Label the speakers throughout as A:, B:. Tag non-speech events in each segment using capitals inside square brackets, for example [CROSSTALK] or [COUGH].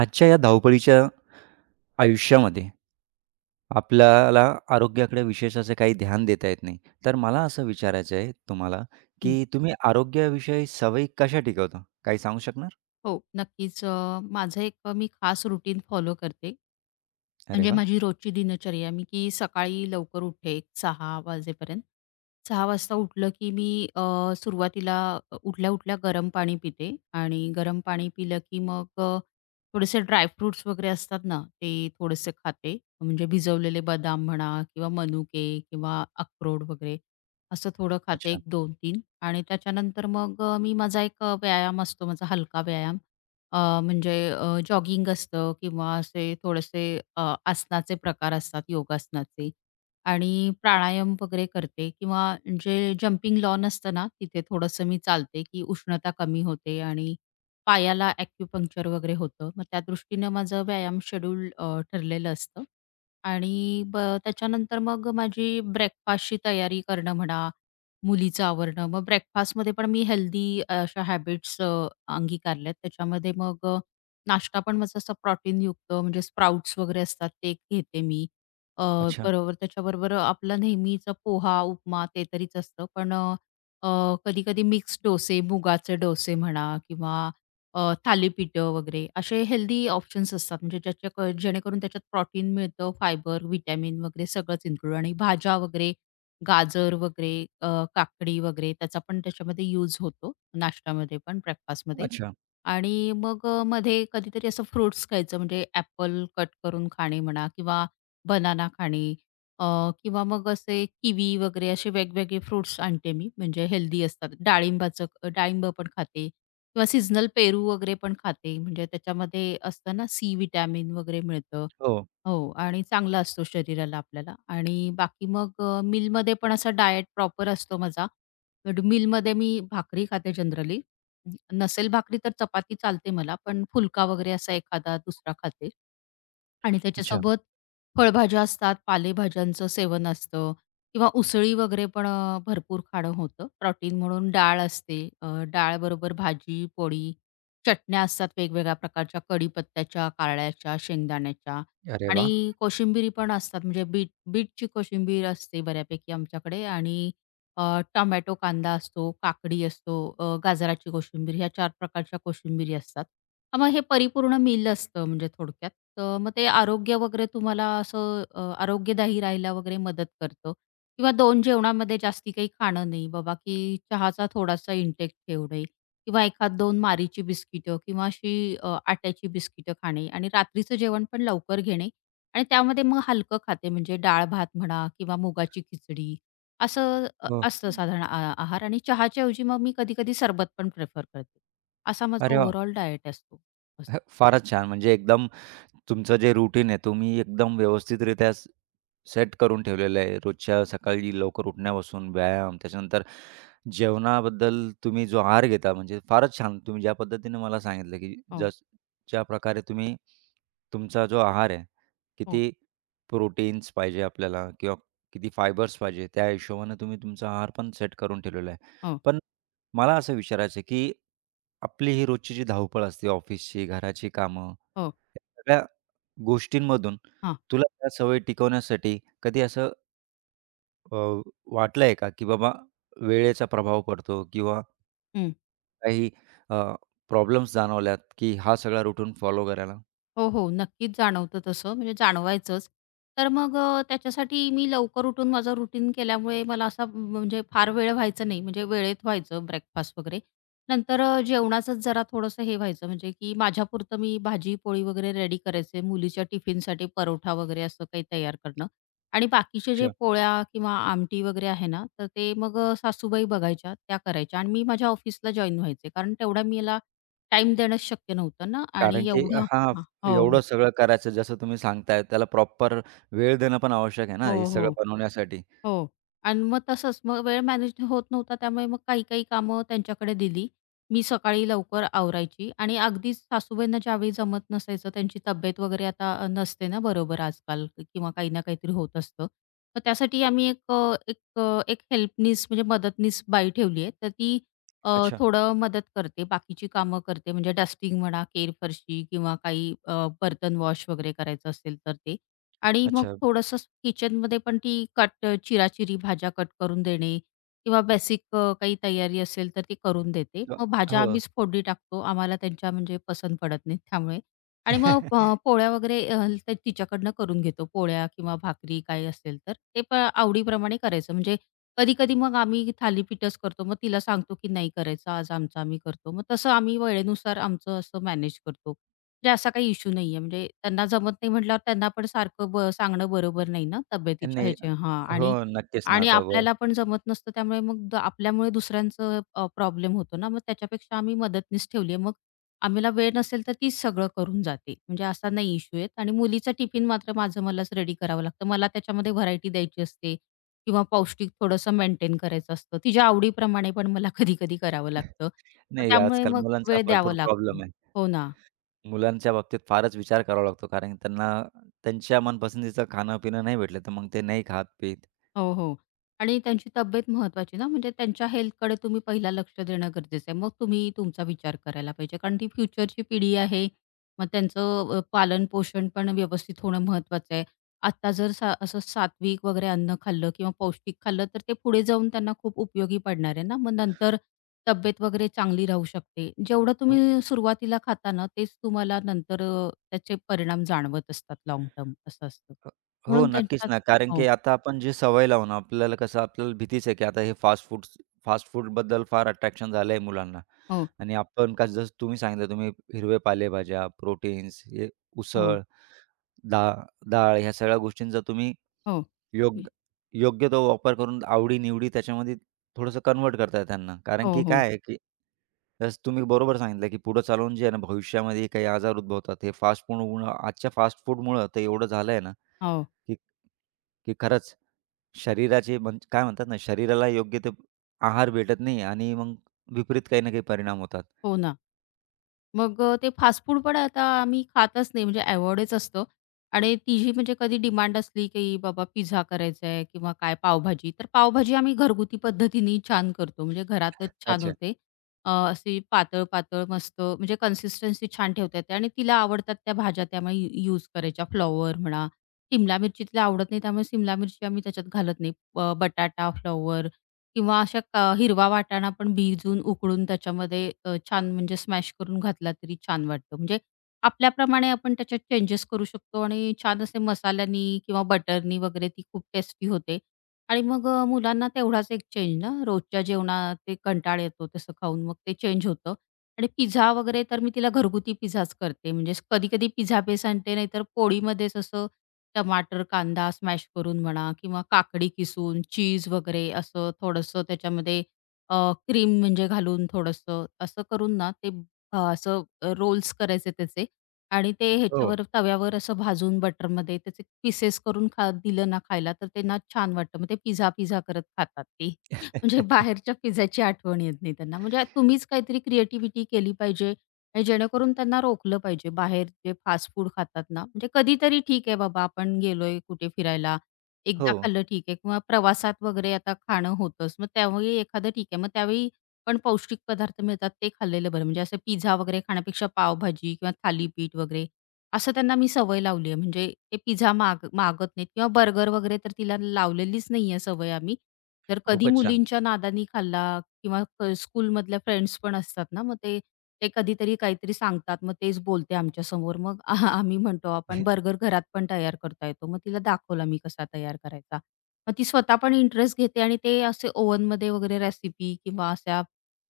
A: आजच्या या धावपळीच्या आयुष्यामध्ये आपल्याला आरोग्याकडे विशेष असे काही ध्यान देता येत नाही. तर मला असं विचारायचं आहे तुम्हाला,
B: हं.
A: की तुम्ही आरोग्याविषयी सवयी कशा टिकवता? काही सांगू शकणार?
B: हो, नक्कीच. माझं मी खास रुटीन फॉलो करते.
A: अरे
B: म्हणजे
A: वा.
B: माझी रोजची दिनचर्या मी की सकाळी लवकर उठते 6 वाजेपर्यंत. 6 वाजता उठलं की मी अ, सुरुवातीला उठल्या-उठल्या गरम पाणी पिते आणि गरम पाणी पिलं की मग थोडेसे ड्राय फ्रुट्स वगैरे असतात ना, ते थोडेसे खाते. म्हणजे भिजवलेले बदाम म्हणा किंवा मनुके किंवा अक्रोड वगैरे असं थोडं खाते
A: अच्छा,
B: 1, 2, 3 आणि त्याच्यानंतर मग मी माझा व्यायाम असतो, माझा हलका व्यायाम. म्हणजे जॉगिंग असतं किंवा असे थोडेसे आसनाचे प्रकार असतात योगासनाचे. आणि प्राणायाम वगैरे करते किंवा जे जंपिंग लॉन असतं ना, तिथे थोडंसं मी चालते, की उष्णता कमी होते आणि पायाला ॲक्युपंक्चर वगैरे होतं. मग त्या दृष्टीनं माझं व्यायाम शेड्यूल ठरलेलं असतं. आणि त्याच्यानंतर मग माझी ब्रेकफास्टची तयारी करणं म्हणा, मुलीचं आवरणं. मग ब्रेकफास्टमध्ये पण मी हेल्दी अशा हॅबिट्स अंगीकारल्यात. त्याच्यामध्ये मग नाश्ता पण माझा असा प्रोटीनयुक्त म्हणजे स्प्राउट्स वगैरे असतात ते घेते मी अ,
A: अच्छा,
B: बरोबर. त्याच्याबरोबर आपला नेहमीचा पोहा, उपमा ते तरीच असतं. पण कधी-कधी मिक्स डोसे, मुगाचे डोसे म्हणा किंवा अ, थालीपीठं वगैरे असे हेल्दी ऑप्शन्स असतात. म्हणजे जेणेकरून त्याच्यात प्रोटीन मिळतं, फायबर, व्हिटॅमिन वगैरे सगळंच इन्क्लूड आणि भाज्या वगैरे, गाजर वगैरे, अ, काकडी वगैरे त्याचा पण त्याच्यामध्ये यूज होतो. नाश्त्यामध्ये पण, ब्रेकफास्टमध्ये.
A: अच्छा.
B: आणि मग मध्ये कधीतरी असं फ्रुट्स खायचं म्हणजे ॲपल कट करून खाणे म्हणा किंवा बनाना खाणे अ, किंवा मग असे किवी वगैरे असे वेगवेगळे फ्रुट्स आणते मी, म्हणजे हेल्दी असतात. डाळिंब पण खाते किंवा सीझनल पेरू वगैरे पण खाते. म्हणजे त्याच्यामध्ये असतं ना सी विटॅमिन वगैरे मिळतं.
A: हो,
B: हो आणि चांगला असतो शरीराला आपल्याला आणि बाकी मग पण असा डायट प्रॉपर असतो माझा. बट मी भाकरी खाते जनरली. नसेल भाकरी तर चपाती चालते मला, पण फुलका वगैरे असा एखादा दुसरा खाते. आणि
A: अच्छा.
B: त्याच्यासोबत फळभाज्या असतात, पालेभाज्यांचं सेवन असतं किंवा उसळी वगैरे पण भरपूर खाणं होतं. प्रोटीन म्हणून डाळ असते. डाळबरोबर भाजी, पोळी, चटण्या असतात वेगवेगळ्या प्रकारच्या कढीपत्त्याच्या, कारळ्याच्या, शेंगदाण्याच्या
A: अरे वाह!
B: आणि कोशिंबिरी पण असतात. म्हणजे बीटची कोशिंबीर असते बऱ्यापैकी आमच्याकडे आणि टोमॅटो कांदा असतो, काकडी असतो, गाजराची कोशिंबीर ह्या चार प्रकारच्या कोशिंबिरी असतात. हां, मग हे परिपूर्ण मील असतं म्हणजे थोडक्यात. तर मग ते आरोग्य वगैरे तुम्हाला असं आरोग्यदायी राहायला वगैरे मदत करतं किंवा दोन जेवणामध्ये जास्ती काही खाणं नाही बाबा, की चहाचा थोडासा इंटेक ठेवणे किंवा एखाद 2 मारीची बिस्किटं किंवा अशी आट्याची बिस्किटं खाणे आणि रात्रीचं जेवण पण लवकर घेणे आणि त्यामध्ये मग हलकं खाते म्हणजे डाळ-भात म्हणा किंवा मुगाची खिचडी असं
A: हो.
B: असतं साधारण आहार आणि चहाच्या ऐवजी मग मी कधी-कधी सरबत पण प्रेफर करते. असा माझा
A: अरे वाह!
B: ओव्हरऑल डायट असतो. असं.
A: हं, फारच छान. म्हणजे एकदम तुमचं जे रुटीन आहे, तुम्ही एकदम व्यवस्थितरित्या सेट करून ठेवलेलं आहे. रोजच्या सकाळी लवकर उठण्यापासून व्यायाम, त्याच्यानंतर जेवणाबद्दल तुम्ही जो आहार घेता, म्हणजे फारच छान. तुम्ही ज्या पद्धतीने मला सांगितलं, की
B: हो,
A: ज्या प्रकारे तुम्ही तुमचा जो आहार आहे,
B: हो,
A: किती प्रोटीन्स पाहिजे आपल्याला किंवा किती फायबर्स पाहिजे, त्या हिशोबाने तुम्ही तुमचा आहार पण सेट करून ठेवलेला आहे.
B: हो,
A: पण मला असं विचारायचं आहे, की आपली ही रोजची जी धावपळ असते, ऑफिसची, घराची कामं,
B: हो.
A: सगळ्या गोष्टींमधून
B: हां.
A: तुला त्या सवयी टिकवण्यासाठी कधी असं अ, वाटलंय का, की बाबा वेळेचा प्रभाव पडतो किंवा काही अ, प्रॉब्लेम्स जाणवल्यात, की हा सगळा रुटीन फॉलो करायला?
B: हो, हो. नक्कीच जाणवतं तसं, म्हणजे जाणवायचंच. तर मग त्याच्यासाठी मी लवकर उठून माझं रुटीन केल्यामुळे मला असा म्हणजे फार वेळ व्हायचं नाही, म्हणजे वेळेत व्हायचं ब्रेकफास्ट वगैरे. नंतर जेवणाचंच जरा थोडंसं हे व्हायचं, म्हणजे की माझ्यापुरतं मी भाजी-पोळी वगैरे रेडी करायचे, मुलीच्या टिफिनसाठी परोठा वगैरे असं काही तयार करणं आणि बाकीचे जे
A: अच्छा.
B: पोळ्या किंवा आमटी वगैरे आहे ना, तर ते मग सासूबाई बघायच्या, त्या करायच्या आणि मी माझ्या ऑफिसला जॉइन व्हायचे. कारण तेवढा मला टाईम देणं शक्य नव्हतं ना
A: कारण
B: आणि
A: की,
B: एवढं
A: हां,
B: हां. हो,
A: एवढं सगळं करायचं जसं तुम्ही सांगताय, त्याला प्रॉपर वेळ देणं पण आवश्यक आहे ना,
B: हो,
A: हे
B: हो,
A: सगळं बनवण्यासाठी.
B: हो. आणि मग तसंच मग वेळ मॅनेज होत नव्हता त्यामुळे मग काही-काही कामं त्यांच्याकडे दिली. मी सकाळी लवकर आवरायची आणि अगदीच सासूबाईंना ज्यावेळी जमत नसायचं त्यांची तब्येत वगैरे आता नसते ना बरोबर आजकाल किंवा काही ना काहीतरी होत असतं. तर त्यासाठी आम्ही एक हेल्पनीस म्हणजे मदतनीस बाई ठेवली आहे. तर ती अ,
A: अच्छा.
B: थोडं मदत करते, बाकीची कामं करते म्हणजे डस्टिंग म्हणा, केर फरशी किंवा काही बर्तन वॉश वगैरे करायचं असेल तर ते. आणि मग
A: अच्छा.
B: थोडंसं किचनमध्ये पण ती कट चिराचिरी भाज्या कट करून देणे किंवा बेसिक काही तयारी असेल तर ती करून देते.
A: अ,
B: मग भाज्या
A: हो.
B: आम्हीच फोडणी टाकतो. आम्हाला त्यांच्या म्हणजे पसंत पडत नाहीत त्यामुळे. आणि मग
A: [LAUGHS]
B: पोळ्या तर तिच्याकडनं करून घेतो. पोळ्या किंवा भाकरी काही असेल तर ते आवडीप्रमाणे करायचं. म्हणजे कधी-कधी मग आम्ही थालीपीठच करतो. मग तिला सांगतो, की "नाही करायचं आज आमचं आम्ही करतो." मग तसं आम्ही वेळेनुसार आमचं असं मॅनेज करतो. म्हणजे असा काही इश्यू नाहीये. म्हणजे त्यांना जमत नाही म्हटल्यावर त्यांना पण सारखं सांगणं बरोबर नाही ना तब्येतीच्या
A: नाही.
B: ह्याच्या हां.
A: हो,
B: आणि
A: नक्कीच ना
B: आणि
A: आता
B: आपल्याला पण जमत नसतं त्यामुळे मग आपल्यामुळे दुसऱ्यांचं प्रॉब्लेम होतो ना. मग त्याच्यापेक्षा आम्ही मदतनीस ठेवली आहे. मग आम्हाला वेळ नसेल तर तीच सगळं करून जाते. म्हणजे असा नाही इश्यू आहे. आणि मुलीचा टिफिन मात्र माझं मलाच रेडी करावं लागतं. मला त्याच्यामध्ये व्हरायटी द्यायची असते किंवा पौष्टिक थोडंसं मेंटेन करायचं असतं. तिच्या आवडीप्रमाणे पण मला कधी-कधी करावं लागतं. मग
A: नाही,
B: त्यामुळे
A: आजकाल
B: मग
A: मुलांचा
B: वेळ द्यावा
A: भरपूर
B: लागतो.
A: प्रॉब्लेम आहे.
B: हो ना.
A: मुलांच्या बाबतीत फारच विचार करावा लागतो, कारण त्यांना त्यांच्या मनपसंतीचं खाणं-पिणं नाही भेटलं, तर मग ते नाही खात-पीत.
B: हो, हो. आणि त्यांची तब्येत महत्त्वाची ना, म्हणजे त्यांच्या हेल्थकडे तुम्ही पहिला लक्ष देणं गरजेचं आहे. मग तुम्ही तुमचा विचार करायला पाहिजे. कारण ती फ्युचरची पिढी आहे. मग त्यांचं पालन-पोषण पण व्यवस्थित होणं महत्त्वाचं आहे. आत्ता जर असं सात्विक वगैरे अन्न खाल्लं किंवा पौष्टिक खाल्लं, तर ते पुढे जाऊन त्यांना खूप उपयोगी पडणार आहे ना. मग नंतर तब्येत वगैरे चांगली राहू शकते. जेवढं
A: हो,
B: तुम्ही सुरुवातीला खाता ना, तेच तुम्हाला नंतर त्याचे परिणाम जाणवत असतात लाँग टर्म असं असतं.
A: हो,
B: म्हणून
A: नक्कीच
B: त्यांच्यात
A: ना. कारण
B: हो,
A: की आता आपण जी सवय लावू ना, आपल्याला कसं आपल्याला भीतीच आहे, की आता हे फास्ट फूडबद्दल फार अट्रॅक्शन झालं आहे मुलांना
B: हो,
A: आणि आपण का जसं तुम्ही सांगितलं, तुम्ही हिरवे पालेभाज्या, प्रोटीन्स, हे
B: हो.
A: उसळ, डाळ डाळ ह्या सगळ्या गोष्टींचा तुम्ही
B: हो.
A: योग योग्य तो वापर करून आवडी-निवडी त्याच्यामध्ये थोडंसं कन्व्हर्ट करताय त्यांना. कारण की
B: हो, हो.
A: काय आहे, की जसं तुम्ही बरोबर सांगितलं, की पुढे चालून जे आहे ना, भविष्यामध्ये काही आजार उद्भवतात. हे फास्ट फूडमुळं आजच्या फास्ट फूडमुळं तर एवढं झालंय ना,
B: हो.
A: की की खरंच शरीराचे म्हणजे काय म्हणतात ना, शरीराला योग्य ते आहार भेटत नाही आणि मग विपरीत काही ना काही परिणाम होतात.
B: हो ना. मग ते फास्ट फूड पण आता आम्ही खातच नाही म्हणजे अव्हॉइडच असतं आणि तिची म्हणजे कधी डिमांड असली, की बाबा पिझ्झा करायचा आहे किंवा काय पावभाजी, तर पावभाजी आम्ही घरगुती पद्धतीने छान करतो. म्हणजे घरातच छान
A: अच्छा.
B: होते. अशी पातळ-पातळ मस्त म्हणजे कन्सिस्टन्सी छान ठेवता येते आणि तिला आवडतात त्या भाज्या त्यामुळे यूज करायच्या. फ्लॉवर म्हणा, शिमला मिरची तिला आवडत नाही त्यामुळे शिमला मिरची आम्ही त्याच्यात घालत नाही. बटाटा, फ्लॉवर किंवा अशा हिरवा वाटाणा पण भिजून उकळून त्याच्यामध्ये छान म्हणजे स्मॅश करून घातला तरी छान वाटतं. म्हणजे आपल्याप्रमाणे आपण त्याच्यात चेंजेस करू शकतो आणि छान असे मसाल्यानी किंवा बटरनी वगैरे ती खूप टेस्टी होते. आणि मग मुलांना तेवढाच एक चेंज ना, रोजच्या जेवणात ते कंटाळा येतो तसं खाऊन मग ते चेंज होतं. आणि पिझ्झा वगैरे तर मी तिला घरगुती पिझ्झाच करते. म्हणजे कधी-कधी पिझ्झा बेस आणते नाहीतर पोळीमध्येच असं टमाटर, कांदा स्मॅश करून म्हणा किंवा काकडी किसून, चीज वगैरे असं थोडंसं त्याच्यामध्ये अ, क्रीम म्हणजे घालून थोडंसं असं करून ना ते अ, असं रोल्स करायचे त्याचे आणि ते
A: हो.
B: ह्याच्यावर तव्यावर असं भाजून बटरमध्ये त्याचे पीसेस करून दिलं ना खायला, तर त्यांना छान वाटतं. मग ते पिझ्झा-पिझ्झा करत खातात ते. [LAUGHS] म्हणजे
A: [LAUGHS]
B: बाहेरच्या पिझ्झाची आठवण येत नाही त्यांना. म्हणजे तुम्हीच काहीतरी क्रिएटिव्हिटी केली पाहिजे आणि जेणेकरून त्यांना रोखलं पाहिजे. बाहेर जे फास्ट फूड खातात ना, म्हणजे कधीतरी ठीक आहे बाबा आपण गेलोय कुठे फिरायला,
A: हो,
B: एकदा खाल्लं ठीक आहे किंवा प्रवासात वगैरे आता खाणं होतंच. मग त्यावेळी एखादं ठीक आहे. मग त्यावेळी पण पौष्टिक पदार्थ मिळतात ते खाल्लेलं बरं. म्हणजे असं पिझ्झा वगैरे खाण्यापेक्षा पावभाजी किंवा थालीपीठ वगैरे असं त्यांना मी सवय लावली आहे. म्हणजे ते पिझ्झा मागत नाहीत किंवा बर्गर वगैरे तर तिला लावलेलीच नाही आहे सवय आम्ही. तर कधी
A: खूपच छान.
B: मुलींच्या नादानी खाल्ला किंवा स्कूलमधल्या फ्रेंड्स पण असतात ना, मग ते ते कधीतरी काहीतरी सांगतात, मग तेच बोलते आमच्यासमोर. मग [LAUGHS] आहा आम्ही म्हणतो, "आपण बर्गर घरात पण तयार करता येतो." मग तिला दाखवला मी कसा तयार करायचा. मग ती स्वतः पण इंटरेस्ट घेते आणि ते असे ओव्हनमध्ये वगैरे रेसिपी किंवा अशा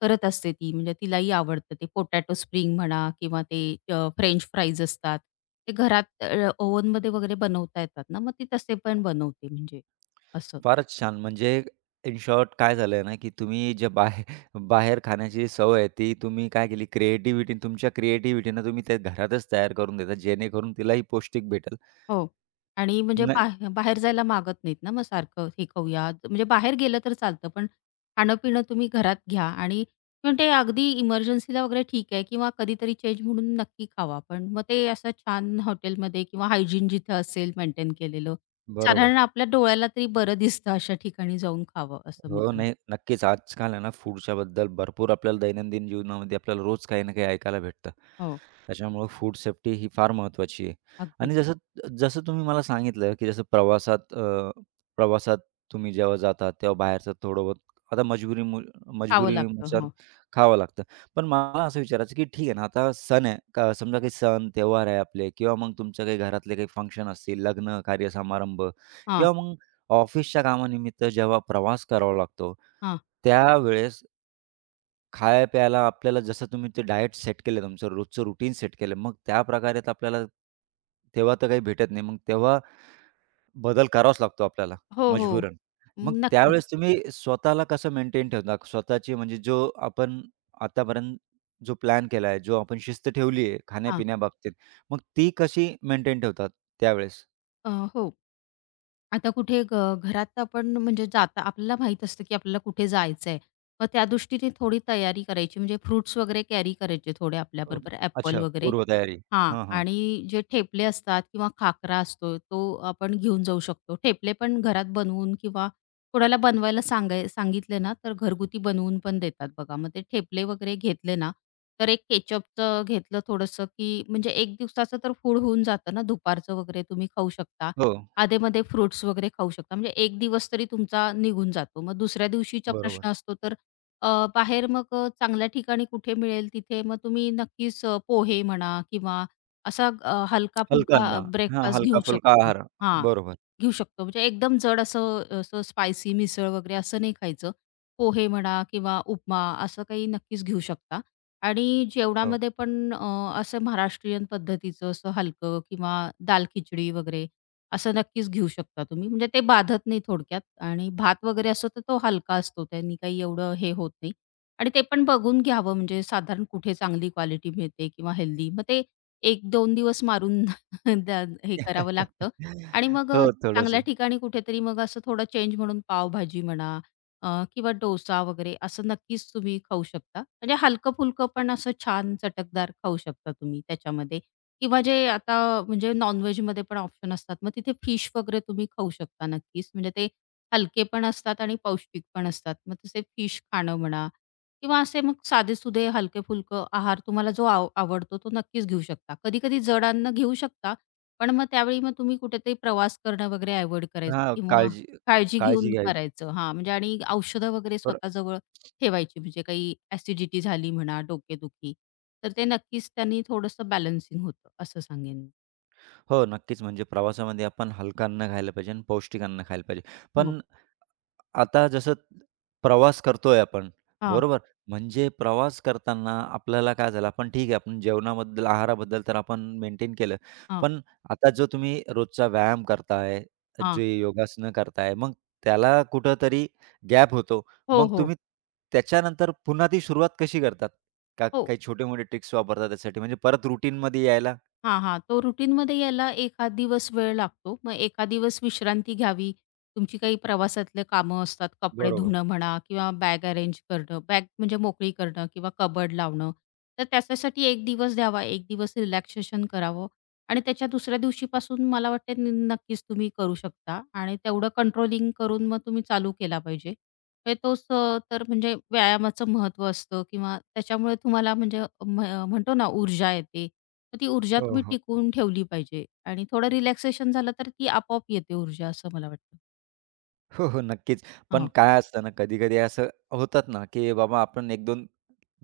B: करत असते ती. म्हणजे तिलाही आवडतं ते पोटॅटो स्प्रिंग म्हणा किंवा ते फ्रेंच फ्राईज असतात. ते घरात ओव्हनमध्ये वगैरे बनवता येतात ना, मग ती तसे पण बनवते म्हणजे असं.
A: फारच छान. म्हणजे इन शॉर्ट काय झालंय ना, की तुम्ही जे बाहेर बाहेर खाण्याची सवय आहे, ती तुम्ही काय केली क्रिएटिव्हिटी तुमच्या क्रिएटिव्हिटीनं तुम्ही ते घरातच तयार करून देता, जेणेकरून तिलाही पौष्टिक भेटेल.
B: हो. आणि म्हणजे
A: नाही,
B: बाहेर जायला मागत नाहीत ना मग सारखं, "हे खाऊया." म्हणजे बाहेर गेलं तर चालतं, पण खाणं-पिणं तुम्ही घरात घ्या आणि पण ते अगदी इमर्जन्सीला वगैरे ठीक आहे किंवा कधीतरी चेंज म्हणून नक्की खावा. पण मग ते असं छान हॉटेलमध्ये किंवा हायजीन जिथं असेल मेंटेन केलेलं, साधारण
A: बरोबर.
B: आपल्या डोळ्याला तरी बरं दिसतं अशा ठिकाणी जाऊन खावं, असं मी
A: हो,
B: सांगेन.
A: नाही, नक्कीच. आजकाल आहे ना फूडच्याबद्दल भरपूर आपल्याला दैनंदिन जीवनामध्ये आपल्याला रोज काही ना काही ऐकायला भेटतं.
B: हो,
A: त्याच्यामुळं फूड सेफ्टी ही फार महत्त्वाची आहे.
B: अगदी.
A: आणि जसं जसं तुम्ही मला सांगितलं, की जसं प्रवासात प्रवासात तुम्ही जेव्हा जाता तेव्हा बाहेरचं थोडं बहुत आता
B: खावं लागतं.
A: मजबुरीनुसार
B: हो.
A: खावं लागतं. पण मला असं विचारायचं, की ठीक आहे ना, आता सण आहे, का समजा काही सण, त्योहार आहे आपले किंवा मग तुमच्या काही घरातले काही फंक्शन असतील, लग्न, कार्यसमारंभ
B: हां,
A: किंवा मग ऑफिसच्या कामानिमित्त जेव्हा प्रवास करावा लागतो,
B: हां.
A: त्यावेळेस खाया-प्यायला आपल्याला जसं तुम्ही ते डायट सेट केलं तुमचं रोजचं रुटीन सेट केलं, मग त्याप्रकारे तर आपल्याला तेव्हा तर काही भेटत नाही. मग तेव्हा बदल करावाच लागतो आपल्याला
B: हो, हो.
A: मजबुरन. मग
B: नक्कीच.
A: त्यावेळेस तुम्ही स्वतःला कसं मेंटेन ठेवता? स्वतःची म्हणजे जो आपण आतापर्यंत जो प्लॅन केला आहे, जो आपण शिस्त ठेवली आहे
B: हां.
A: खाण्यापिण्याबाबतीत, मग ती कशी मेंटेन ठेवतात त्यावेळेस?
B: हो. आता कुठे ग घरात आपण म्हणजे जाता आपल्याला माहीत असतं, की आपल्याला कुठे जायचंय. मग त्या दृष्टीने थोडी तयारी करायची म्हणजे फ्रुट्स वगैरे कॅरी करायचे थोडे
A: अ,
B: आपल्याबरोबर ॲपल
A: अच्छा,
B: वगैरे.
A: पूर्वतयारी.
B: हां
A: हां, हां.
B: आणि जे ठेपले असतात किंवा खाकरा असतो तो आपण घेऊन जाऊ शकतो. ठेपले पण घरात बनवून किंवा कोणाला बनवायला सांगितले ना, तर घरगुती बनवून पण देतात बघा. मग ते ठेपले वगैरे घेतले ना, तर एक केचअपचं घेतलं थोडंसं, की म्हणजे 1 दिवसाचं तर फूड होऊन जातं ना दुपारचं वगैरे तुम्ही खाऊ शकता.
A: हो,
B: अधेमध्ये फ्रुट्स वगैरे खाऊ शकता. म्हणजे एक दिवस तरी तुमचा निघून जातो. मग दुसऱ्या दिवशीचा
A: बरोबर.
B: प्रश्न असतो तर अ, बाहेर मग चांगल्या ठिकाणी कुठे मिळेल तिथे मग तुम्ही नक्कीच पोहे म्हणा किंवा असा
A: हलकं
B: हलका-फुलका
A: अन्न. हां,
B: ब्रेकफास्ट घेऊ
A: हलका-फुलका
B: शकता.
A: आहार.
B: हां,
A: बरोबर.
B: घेऊ शकतो. म्हणजे एकदम जड असं असं स्पायसी मिसळ वगैरे असं नाही खायचं. पोहे म्हणा किंवा उपमा असं काही नक्कीच घेऊ शकता. आणि
A: हो.
B: जेवणामध्ये पण असं महाराष्ट्रीयन पद्धतीचं असं हलकं किंवा दाल खिचडी वगैरे असं नक्कीच घेऊ शकता तुम्ही. म्हणजे ते बाधत नाही थोडक्यात आणि भात वगैरे असतो तर तो हलका असतो. त्यांनी काही एवढं हे होत नाही आणि ते पण बघून घ्यावं म्हणजे साधारण कुठे चांगली क्वालिटी मिळते किंवा हेल्दी. मग ते 1-2 दिवस मारून [LAUGHS] द्या हे करावं लागतं आणि
A: [LAUGHS]
B: मग
A: हो,
B: चांगल्या
A: थोडंसं.
B: ठिकाणी कुठेतरी मग असं थोडं चेंज म्हणून पावभाजी म्हणा अ, किंवा डोसा वगैरे असं नक्कीच तुम्ही खाऊ शकता. म्हणजे हलकं-फुलकं पण असं छान चटकदार खाऊ शकता तुम्ही त्याच्यामध्ये. किंवा जे आता म्हणजे नॉन-व्हेजमध्ये पण ऑप्शन असतात. मग तिथे फिश वगैरे तुम्ही खाऊ शकता नक्कीच. म्हणजे ते हलके पण असतात आणि पौष्टिक पण असतात. मग तसे फिश खाणं म्हणा किंवा असे मग साधे-सुधे, हलके फुलकं आहार तुम्हाला जो आवडतो तो नक्कीच घेऊ शकता. कधी-कधी जड अन्न घेऊ शकता, पण मग त्यावेळी मग तुम्ही कुठेतरी प्रवास करणं वगैरे अव्हॉइड करायचं
A: हां,
B: किंवा
A: काळजी
B: काळजी
A: काळजी
B: घेऊन
A: घ्यावी.
B: करायचं. हां, म्हणजे आणि औषधं वगैरे स्वतः ठेवायची म्हणजे काही ॲसिडिटी झाली म्हणा, डोकेदुखी, तर ते नक्कीच त्यांनी थोडंसं बॅलन्सिंग होतं असं सांगेन मी.
A: हो, नक्कीच. म्हणजे प्रवासामध्ये आपण हलकं अन्न खायला पाहिजे आणि पौष्टिक अन्न खायला पाहिजे.
B: हो.
A: पण आता जसं प्रवास करतोय आपण,
B: हां,
A: बरोबर? म्हणजे प्रवास करताना आपल्याला काय झालं, आपण ठीक आहे, आपण जेवणाबद्दल, आहाराबद्दल तर आपण मेंटेन केलं.
B: हां,
A: पण आता जो तुम्ही रोजचा व्यायाम करताय,
B: हां.
A: जे योगासनं करताय, मग त्याला कुठेतरी गॅप होतो.
B: हो,
A: मग
B: हो.
A: तुम्ही त्याच्यानंतर पुन्हा ती सुरुवात कशी करतात? का
B: हो.
A: काही छोटे-मोठे ट्रिक्स वापरतात त्यासाठी म्हणजे परत रुटीनमध्ये यायला?
B: हां, हां. तो रुटीनमध्ये यायला एखाद दिवस वेळ लागतो. मग एखाद दिवस विश्रांती घ्यावी. तुमची काही प्रवासातले कामं असतात, कपडे
A: बरोबर.
B: धुणं म्हणा किंवा बॅग अरेंज करणं, बॅग म्हणजे मोकळी करणं किंवा कबर्ड लावणं. तर त्याच्यासाठी एक दिवस द्यावा, एक दिवस रिलॅक्सेशन करावं आणि त्याच्या दुसऱ्या दिवशीपासून मला वाटते नक्कीच तुम्ही करू शकता आणि तेवढं कंट्रोलिंग करून मग तुम्ही चालू केला पाहिजे. म्हणजे तोच तर म्हणजे व्यायामाचं महत्त्व असतं किंवा त्याच्यामुळे तुम्हाला म्हणजे म्हणतो ना ऊर्जा येते. तर ती ऊर्जा
A: हो,
B: तुम्ही
A: हो.
B: टिकवून ठेवली पाहिजे आणि थोडं रिलॅक्सेशन झालं तर ती आपोआप येते ऊर्जा असं मला वाटतं.
A: हो, हो, नक्कीच. पण
B: हां.
A: काय असतं ना, कधी-कधी असं होतात ना, की बाबा आपण एक दोन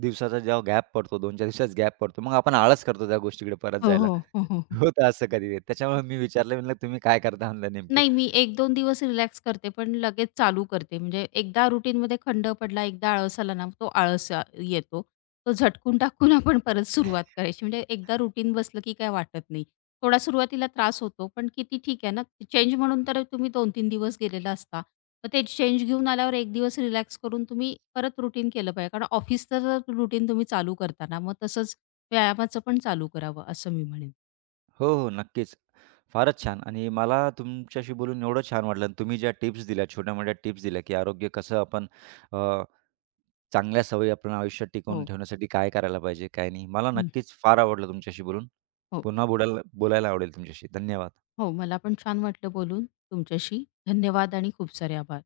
A: दिवसाचा जेव्हा गॅप पडतो, दोन 4 दिवसाचा गॅप पडतो, मग आपण आळस करतो त्या गोष्टीकडे परत
B: हो,
A: जायला.
B: हो. हो, हो.
A: होतं असं कधी. त्याच्यामुळे मी विचारलं म्हणलं, "तुम्ही काय करता?" म्हणलं नेमके.
B: नाही, मी एक 2 दिवस रिलॅक्स करते, पण लगेच चालू करते. म्हणजे एकदा रुटीनमध्ये खंड पडला, एकदा आळस आला ना, तो आळस येतो. तो झटकून टाकून आपण परत सुरुवात करायची. म्हणजे एकदा रुटीन बसलं की काय वाटत नाही. थोडा सुरुवातीला त्रास होतो, पण किती ठीक आहे ना, चेंज म्हणून तर तुम्ही 2-3 दिवस गेलेला असता. मग ते चेंज घेऊन आल्यावर 1 दिवस रिलॅक्स करून तुम्ही परत रुटीन केलं पाहिजे. कारण ऑफिसचं रुटीन तुम्ही चालू करताना, मग तसंच व्यायामाचं पण चालू करावं, असं मी म्हणेन.
A: हो, हो, नक्कीच. फारच छान आणि मला तुमच्याशी बोलून एवढं छान वाटलं आणि तुम्ही ज्या टिप्स दिल्या, छोट्या-मोठ्या टिप्स दिल्या, की आरोग्य कसं आपण अ, चांगल्या सवयी आपण आयुष्यात टिकवून
B: हो.
A: ठेवण्यासाठी काय करायला पाहिजे, काय नाही. मला
B: हं.
A: नक्कीच फार आवडलं तुमच्याशी बोलून.
B: हो
A: पुन्हा बोलायला बोलायला आवडेल तुमच्याशी. धन्यवाद.
B: हो, मला पण छान वाटलं बोलून तुमच्याशी. धन्यवाद आणि खूप सारे आभार.